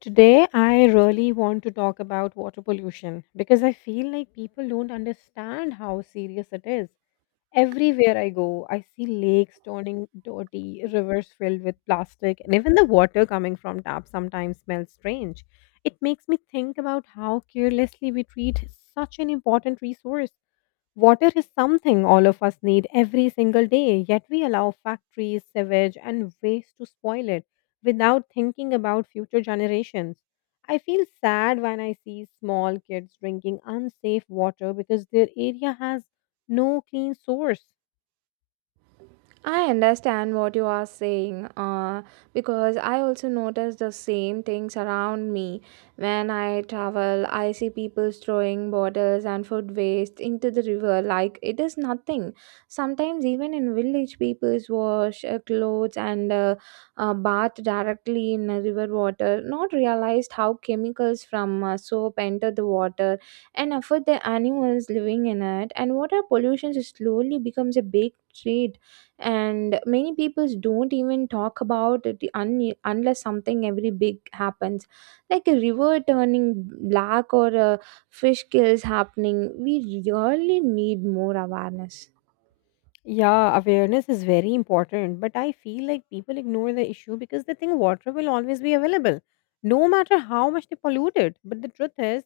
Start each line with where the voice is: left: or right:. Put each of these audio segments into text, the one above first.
left: Today, I really want to talk about water pollution because I feel like people don't understand how serious it is. Everywhere I go, I see lakes turning dirty, rivers filled with plastic, and even the water coming from taps sometimes smells strange. It makes me think about how carelessly we treat such an important resource. Water is something all of us need every single day, yet we allow factories, sewage, and waste to spoil it without thinking about future generations. I feel sad when I see small kids drinking unsafe water because their area has no clean source.
right: I understand what you are saying because I also notice the same things around me. When I travel, I see people throwing bottles and food waste into the river like it is nothing. Sometimes, even in village, people wash clothes and bath directly in river water, not realized how chemicals from soap enter the water and affect the animals living in it, and water pollution slowly becomes a big threat and many people don't even talk about it unless something every big happens like a river turning black or a fish kills happening. We really need more awareness.
left: Yeah, awareness is very important, but I feel like people ignore the issue because they think water will always be available, no matter how much they pollute it. But the truth is,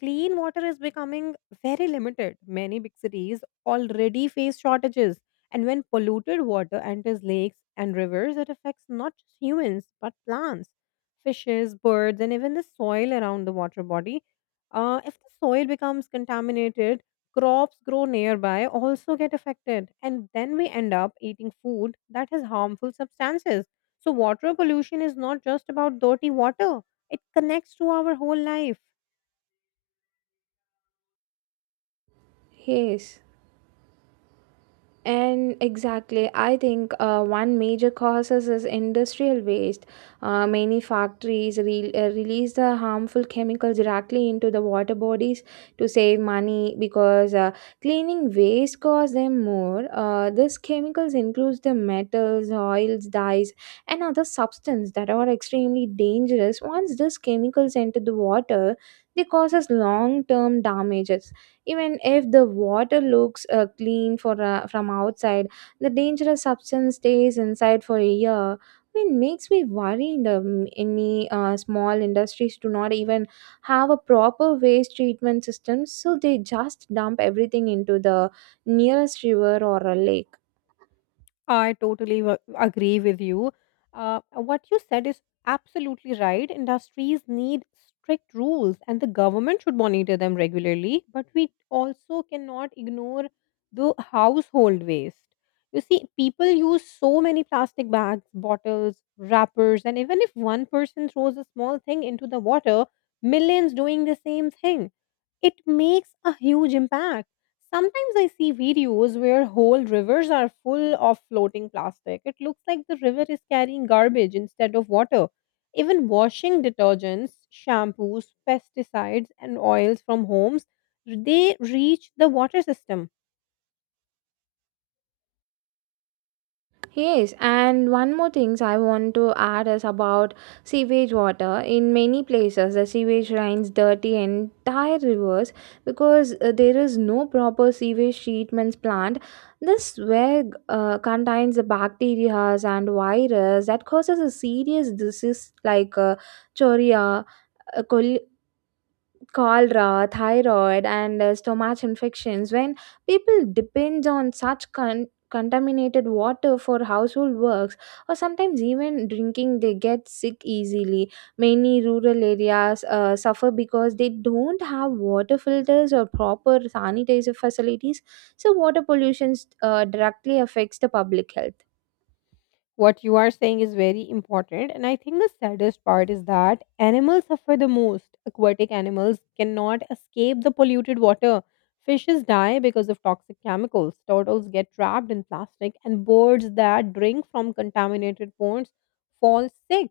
left: clean water is becoming very limited. Many big cities already face shortages, and when polluted water enters lakes and rivers, it affects not just humans but plants, fishes, birds, and even the soil around the water body. If the soil becomes contaminated, crops grown nearby also get affected, and then we end up eating food that has harmful substances. So water pollution is not just about dirty water, it connects to our whole life.
right: Yes. And exactly, I think one major causes is industrial waste. Many factories release the harmful chemicals directly into the water bodies to save money because cleaning waste costs them more. These chemicals includes the metals, oils, dyes, and other substances that are extremely dangerous. Once these chemicals enter the water, they causes long-term damages even if the water looks clean from outside, the dangerous substance stays inside for a year. I mean, makes me worry in the any small industries do not even have a proper waste treatment system, so they just dump everything into the nearest river or a lake.
left: I totally agree with you. What you said is absolutely right. Industries need strict rules, and the government should monitor them regularly. But we also cannot ignore the household waste. You see, people use so many plastic bags, bottles, wrappers, and even if one person throws a small thing into the water, millions doing the same thing, it makes a huge impact. Sometimes I see videos where whole rivers are full of floating plastic. It looks like the river is carrying garbage instead of water. Even washing detergents, shampoos, pesticides, and oils from homes, they reach the water system.
right: Yes, and one more things I want to add is about sewage water. In many places, the sewage runs dirty entire rivers because there is no proper sewage treatment plant. This swag contains the bacteria and virus that causes a serious disease like chorea, cholera, thyroid, and stomach infections. When people depend on such contaminated water for household works or sometimes even drinking, they get sick easily. Many rural areas suffer because they don't have water filters or proper sanitizer facilities, so water pollution directly affects the public health.
left: What you are saying is very important, and I think the saddest part is that animals suffer the most. Aquatic animals cannot escape the polluted water. Fishes die because of toxic chemicals, turtles get trapped in plastic, and birds that drink from contaminated ponds fall sick.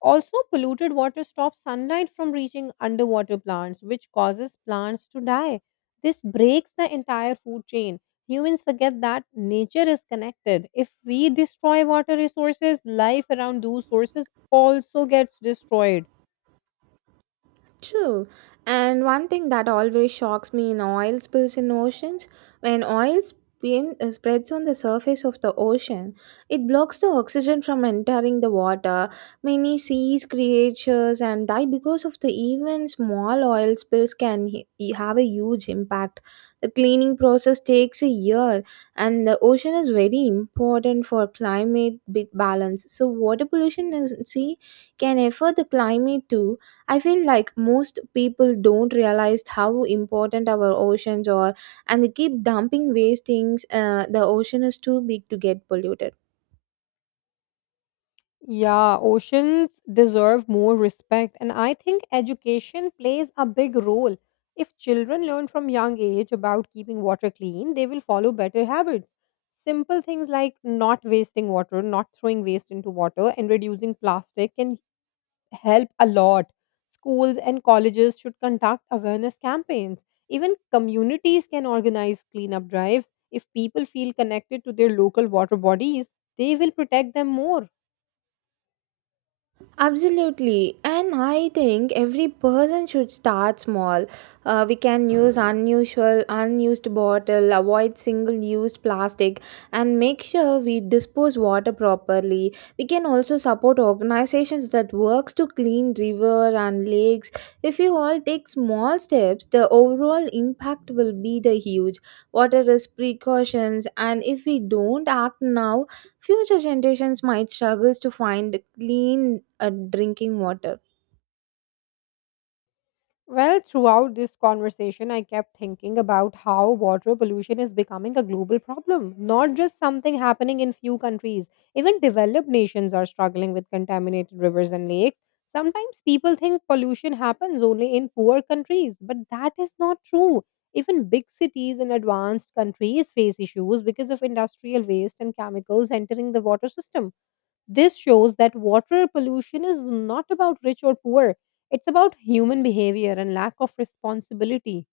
left: Also, polluted water stops sunlight from reaching underwater plants, which causes plants to die. This breaks the entire food chain. Humans forget that nature is connected. If we destroy water resources, life around those sources also gets destroyed.
right: True. And one thing that always shocks me in oil spills in oceans, when oil spreads on the surface of the ocean, it blocks the oxygen from entering the water. Many seas creatures and die because of the even small oil spills can have a huge impact. The cleaning process takes a year, and the ocean is very important for climate bit balance. So water pollution in sea can affect the climate too. I feel like most people don't realize how important our oceans are and they keep dumping waste things. The ocean is too big to get polluted.
left: Yeah, oceans deserve more respect, and I think education plays a big role. If children learn from young age about keeping water clean, they will follow better habits. Simple things like not wasting water, not throwing waste into water, and reducing plastic can help a lot. Schools and colleges should conduct awareness campaigns. Even communities can organize cleanup drives. If people feel connected to their local water bodies, they will protect them more.
right: Absolutely, and I think every person should start small. We can use unusual, unused bottle, avoid single-used plastic, and make sure we dispose water properly. We can also support organizations that works to clean river and lakes. If you all take small steps, the overall impact will be the huge. Water is precautions, and if we don't act now, future generations might struggle to find clean drinking water.
left: Well, throughout this conversation, I kept thinking about how water pollution is becoming a global problem, not just something happening in few countries. Even developed nations are struggling with contaminated rivers and lakes. Sometimes people think pollution happens only in poor countries, but that is not true. Even big cities and advanced countries face issues because of industrial waste and chemicals entering the water system. This shows that water pollution is not about rich or poor, it's about human behavior and lack of responsibility.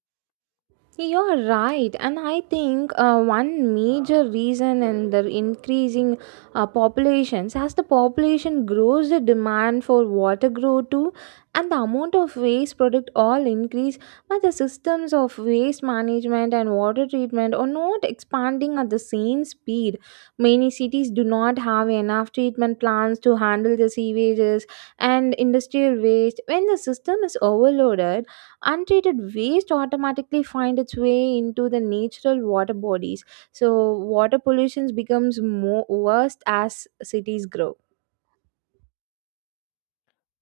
right: You're right, and I think one major reason in the increasing populations as the population grows, the demand for water grow too, and the amount of waste product all increase. But the systems of waste management and water treatment are not expanding at the same speed. Many cities do not have enough treatment plants to handle the sewages and industrial waste. When the system is overloaded, untreated waste automatically find its way into the natural water bodies, so water pollution becomes more worse as cities grow.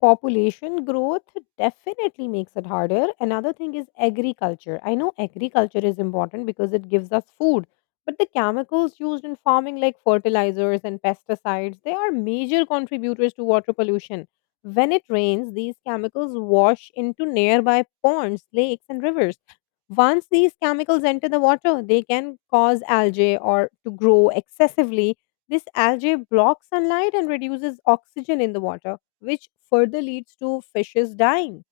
left: Population growth definitely makes it harder. Another thing is agriculture. I know agriculture is important because it gives us food, but the chemicals used in farming, like fertilizers and pesticides, they are major contributors to water pollution. When it rains, these chemicals wash into nearby ponds, lakes, and rivers. Once these chemicals enter the water, they can cause algae or to grow excessively. This algae blocks sunlight and reduces oxygen in the water, which further leads to fishes dying.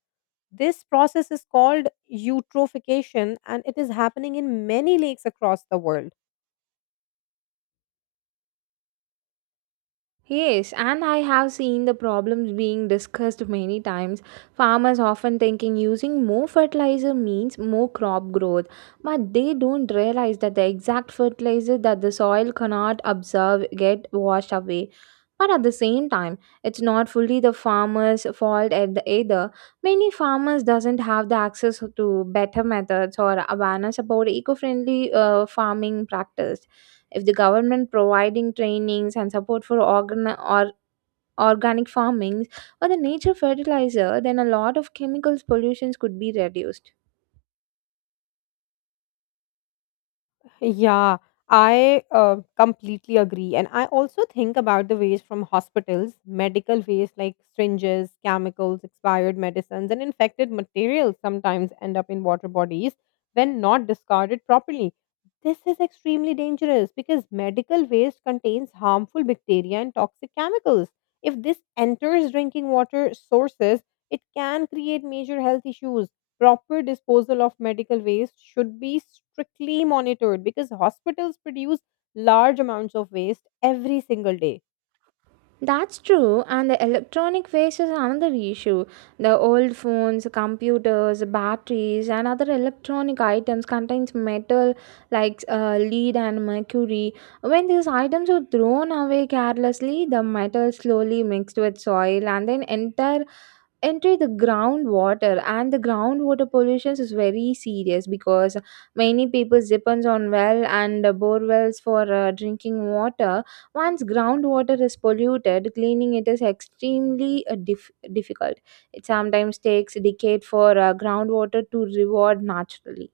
left: This process is called eutrophication, and it is happening in many lakes across the world.
right: Yes, and I have seen the problems being discussed many times. Farmers often thinking using more fertilizer means more crop growth, but they don't realize that the exact fertilizer that the soil cannot absorb get washed away. But at the same time, it's not fully the farmer's fault at the either. Many farmers doesn't have the access to better methods or awareness about eco-friendly farming practice. If the government providing trainings and support for organ or organic farming or the nature fertilizer, then a lot of chemicals pollutions could be reduced.
left: Yeah, I completely agree. And I also think about the waste from hospitals, medical waste like syringes, chemicals, expired medicines, and infected materials sometimes end up in water bodies when not discarded properly. This is extremely dangerous because medical waste contains harmful bacteria and toxic chemicals. If this enters drinking water sources, it can create major health issues. Proper disposal of medical waste should be strictly monitored because hospitals produce large amounts of waste every single day.
right: That's true, and the electronic waste is another issue. The old phones, computers, batteries, and other electronic items contains metal like lead and mercury. When these items are thrown away carelessly, the metal slowly mixed with soil and then enter the groundwater, and the groundwater pollution is very serious because many people depends on well and bore wells for drinking water. Once groundwater is polluted, cleaning it is extremely difficult. It sometimes takes a decade for groundwater to reward naturally.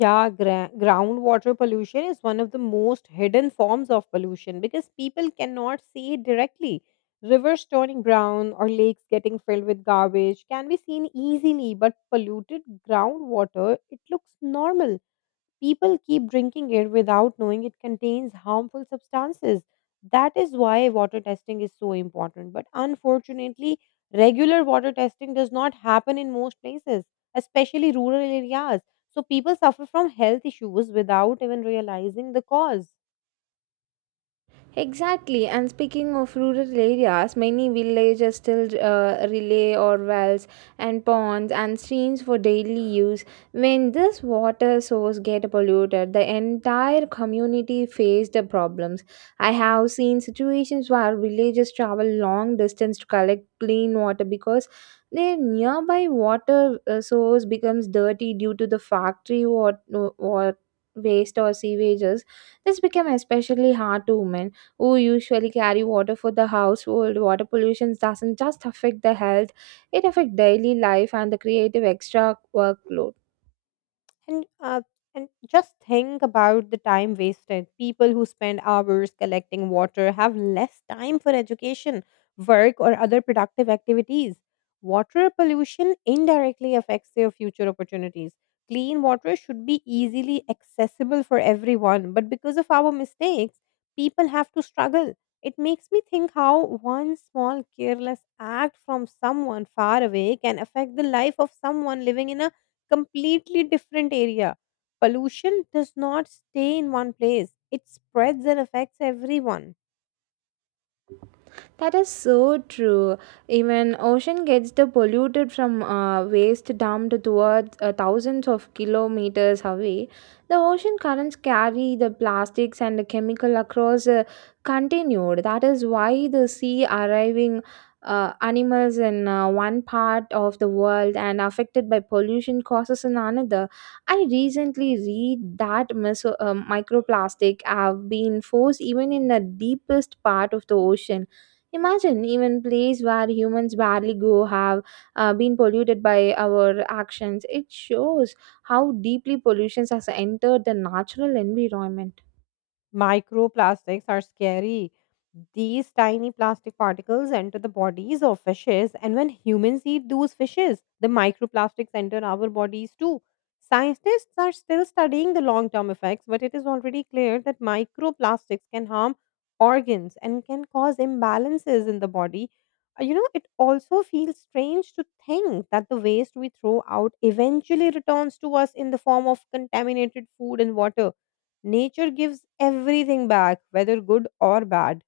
left: Yeah, groundwater pollution is one of the most hidden forms of pollution because people cannot see it directly. Rivers turning brown or lakes getting filled with garbage can be seen easily, but polluted groundwater, it looks normal. People keep drinking it without knowing it contains harmful substances. That is why water testing is so important. But unfortunately, regular water testing does not happen in most places, especially rural areas. So people suffer from health issues without even realizing the cause.
right: Exactly, and speaking of rural areas, many villages still rely on wells and ponds and streams for daily use. When this water source get polluted, the entire community face the problems. I have seen situations where villages travel long distance to collect clean water because their nearby water source becomes dirty due to the factory water, waste or sewages. This became especially hard to women who usually carry water for the household. Water pollution doesn't just affect the health, it affects daily life and the creative extra workload.
left: And uh, and just think about the time wasted. People who spend hours collecting water have less time for education, work, or other productive activities. Water pollution indirectly affects their future opportunities. Clean water should be easily accessible for everyone, but because of our mistakes, people have to struggle. It makes me think how one small careless act from someone far away can affect the life of someone living in a completely different area. Pollution does not stay in one place, it spreads and affects everyone.
right: That is so true. Even ocean gets the polluted from waste dumped towards thousands of kilometers away. The ocean currents carry the plastics and the chemical across continued. That is why the sea arriving animals in one part of the world and affected by pollution causes in another. I recently read that microplastic have been forced even in the deepest part of the ocean. Imagine even places where humans barely go have been polluted by our actions. It shows how deeply pollutions has entered the natural environment.
left: Microplastics are scary. These tiny plastic particles enter the bodies of fishes, and when humans eat those fishes, the microplastics enter our bodies too. Scientists are still studying the long term effects, but it is already clear that microplastics can harm organs and can cause imbalances in the body. You know, it also feels strange to think that the waste we throw out eventually returns to us in the form of contaminated food and water. Nature gives everything back, whether good or bad.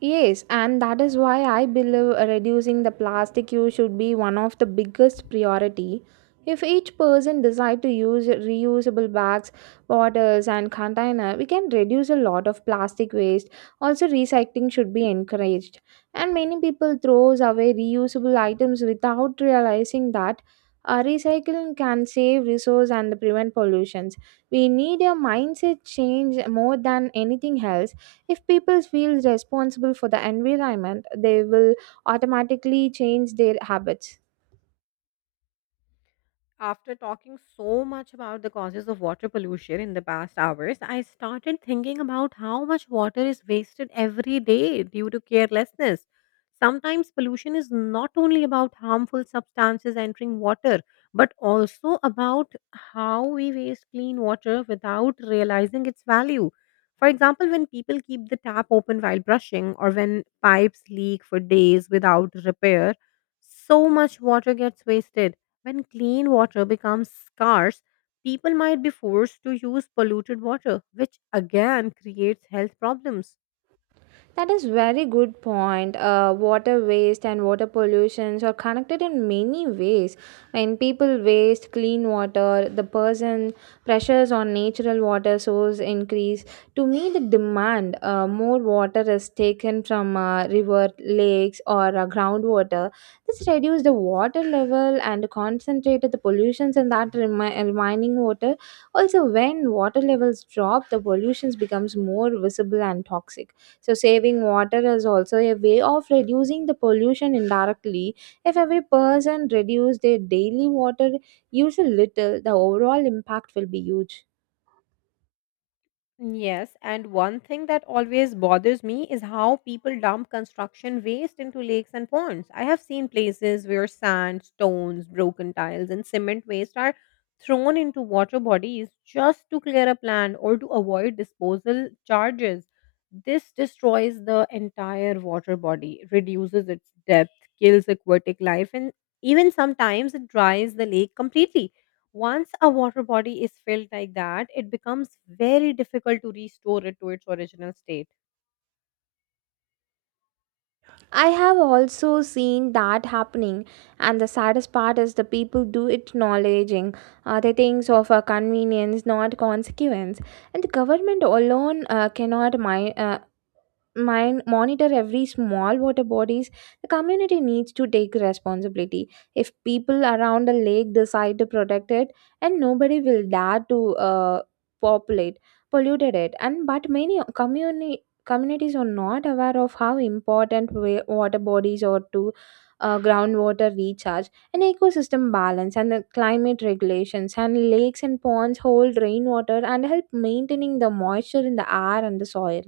right: Yes, and that is why I believe reducing the plastic use should be one of the biggest priority. If each person decide to use reusable bags, bottles and container, we can reduce a lot of plastic waste. Also recycling should be encouraged. And many people throws away reusable items without realizing that recycling can save resource and prevent pollutions. We need a mindset change more than anything else. If people feel responsible for the environment, they will automatically change their habits.
left: After talking so much about the causes of water pollution in the past hours, I started thinking about how much water is wasted every day due to carelessness. Sometimes pollution is not only about harmful substances entering water, but also about how we waste clean water without realizing its value. For example, when people keep the tap open while brushing, or when pipes leak for days without repair, so much water gets wasted. When clean water becomes scarce, people might be forced to use polluted water, which again creates health problems.
right: That is very good point. Water waste and water pollutions are connected in many ways. When people waste clean water, the person pressures on natural water source increase. To meet the demand, more water is taken from river, lakes, or groundwater. This reduces the water level and concentrated the pollutions in that remaining water. Also, when water levels drop, the pollutions becomes more visible and toxic. So, saving water is also a way of reducing the pollution indirectly. If every person reduce their daily water use a little, the overall impact will be huge.
left: Yes, and one thing that always bothers me is how people dump construction waste into lakes and ponds. I have seen places where sand, stones, broken tiles, and cement waste are thrown into water bodies just to clear up land or to avoid disposal charges. This destroys the entire water body, reduces its depth, kills aquatic life, and even sometimes it dries the lake completely. Once a water body is filled like that, it becomes very difficult to restore it to its original state.
right: I have also seen that happening, and the saddest part is the people do it acknowledging the things of convenience, not consequence. And the government alone cannot mind monitor every small water bodies, the community needs to take responsibility. If people around the lake decide to protect it, and nobody will dare to populate polluted it, and but many community communities are not aware of how important water bodies are to groundwater recharge and ecosystem balance and the climate regulations, and lakes and ponds hold rainwater and help maintaining the moisture in the air and the soil.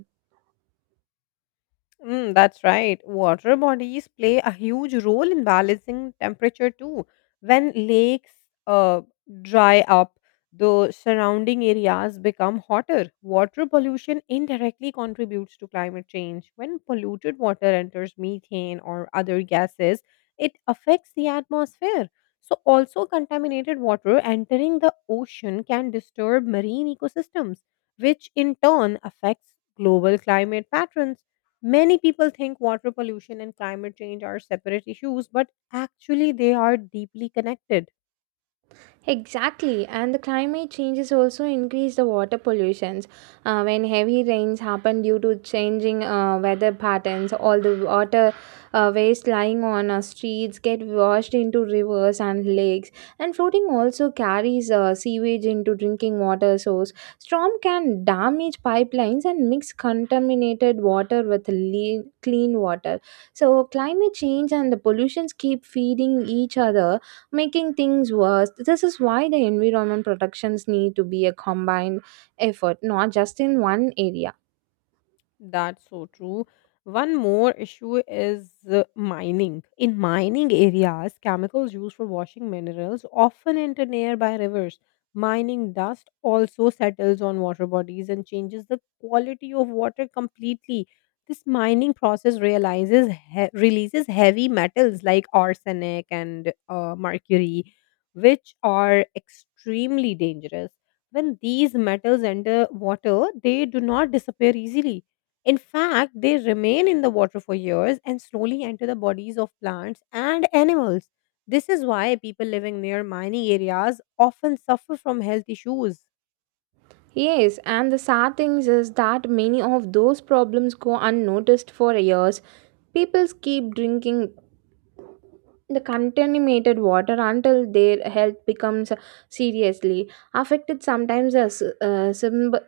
left: Mm, that's right. Water bodies play a huge role in balancing temperature too. When lakes uh, dry up, the surrounding areas become hotter. Water pollution indirectly contributes to climate change. When polluted water enters methane or other gases, it affects the atmosphere. So, also contaminated water entering the ocean can disturb marine ecosystems, which in turn affects global climate patterns. Many people think water pollution and climate change are separate issues, but actually, they are deeply connected.
right: Exactly, and the climate changes also increase the water pollutions. When heavy rains happen due to changing weather patterns, all the water waste lying on our streets get washed into rivers and lakes. And floating also carries sewage into drinking water source. Storm can damage pipelines and mix contaminated water with clean water. So climate change and the pollutions keep feeding each other, making things worse. This is why the environment protections need to be a combined effort, not just in one area.
left: That's so true. One more issue is mining. In mining areas, chemicals used for washing minerals often enter nearby rivers. Mining dust also settles on water bodies and changes the quality of water completely. This mining process releases heavy metals like arsenic and mercury, which are extremely dangerous. When these metals enter water, they do not disappear easily. In fact, they remain in the water for years and slowly enter the bodies of plants and animals. This is why people living near mining areas often suffer from health issues.
right: Yes, and the sad thing is that many of those problems go unnoticed for years. People keep drinking the contaminated water until their health becomes seriously affected. Sometimes as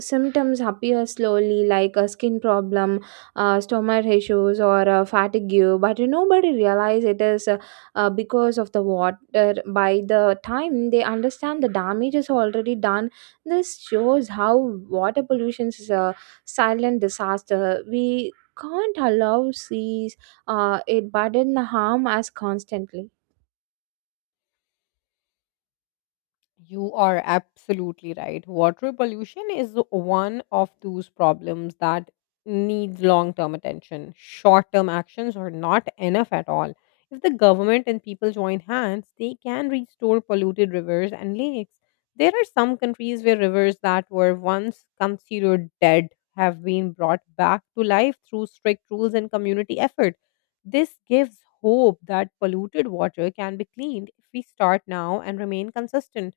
right: symptoms appear slowly like a skin problem, stomach issues or fatigue, but nobody realize it is because of the water. By the time they understand, the damage is already done. This shows how water pollution is a silent disaster. We can't allow seas, it burden the harm as constantly.
left: You are absolutely right. Water pollution is one of those problems that needs long term attention. Short term actions are not enough at all. If the government and people join hands, they can restore polluted rivers and lakes. There are some countries where rivers that were once considered dead have been brought back to life through strict rules and community effort. This gives hope that polluted water can be cleaned if we start now and remain consistent.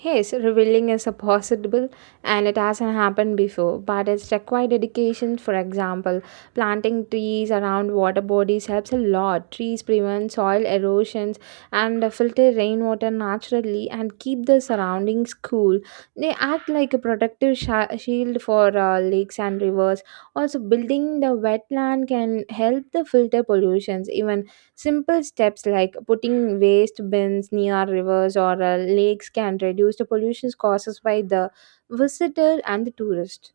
right: Yes, revealing is a possible and it hasn't happened before, but it's required dedication. For example, planting trees around water bodies helps a lot. Trees prevent soil erosions and filter rainwater naturally and keep the surroundings cool. They act like a protective shield for lakes and rivers. Also, building the wetland can help the filter pollutions. Even simple steps like putting waste bins near rivers or lakes can reduce the pollution causes by the visitor and the tourist.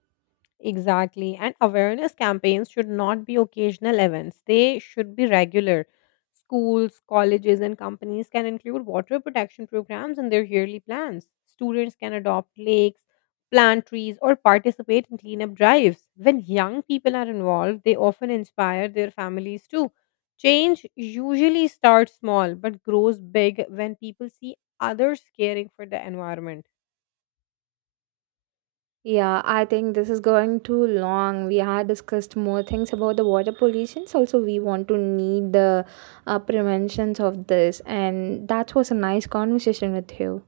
left: Exactly. And awareness campaigns should not be occasional events, they should be regular. Schools, colleges, and companies can include water protection programs in their yearly plans. Students can adopt lakes, plant trees, or participate in cleanup drives. When young people are involved, they often inspire their families too. Change usually starts small but grows big when people see others caring for the environment.
right: Yeah, I think this is going too long. We had discussed more things about the water pollution. So also, we want to need the preventions of this, and that was a nice conversation with you.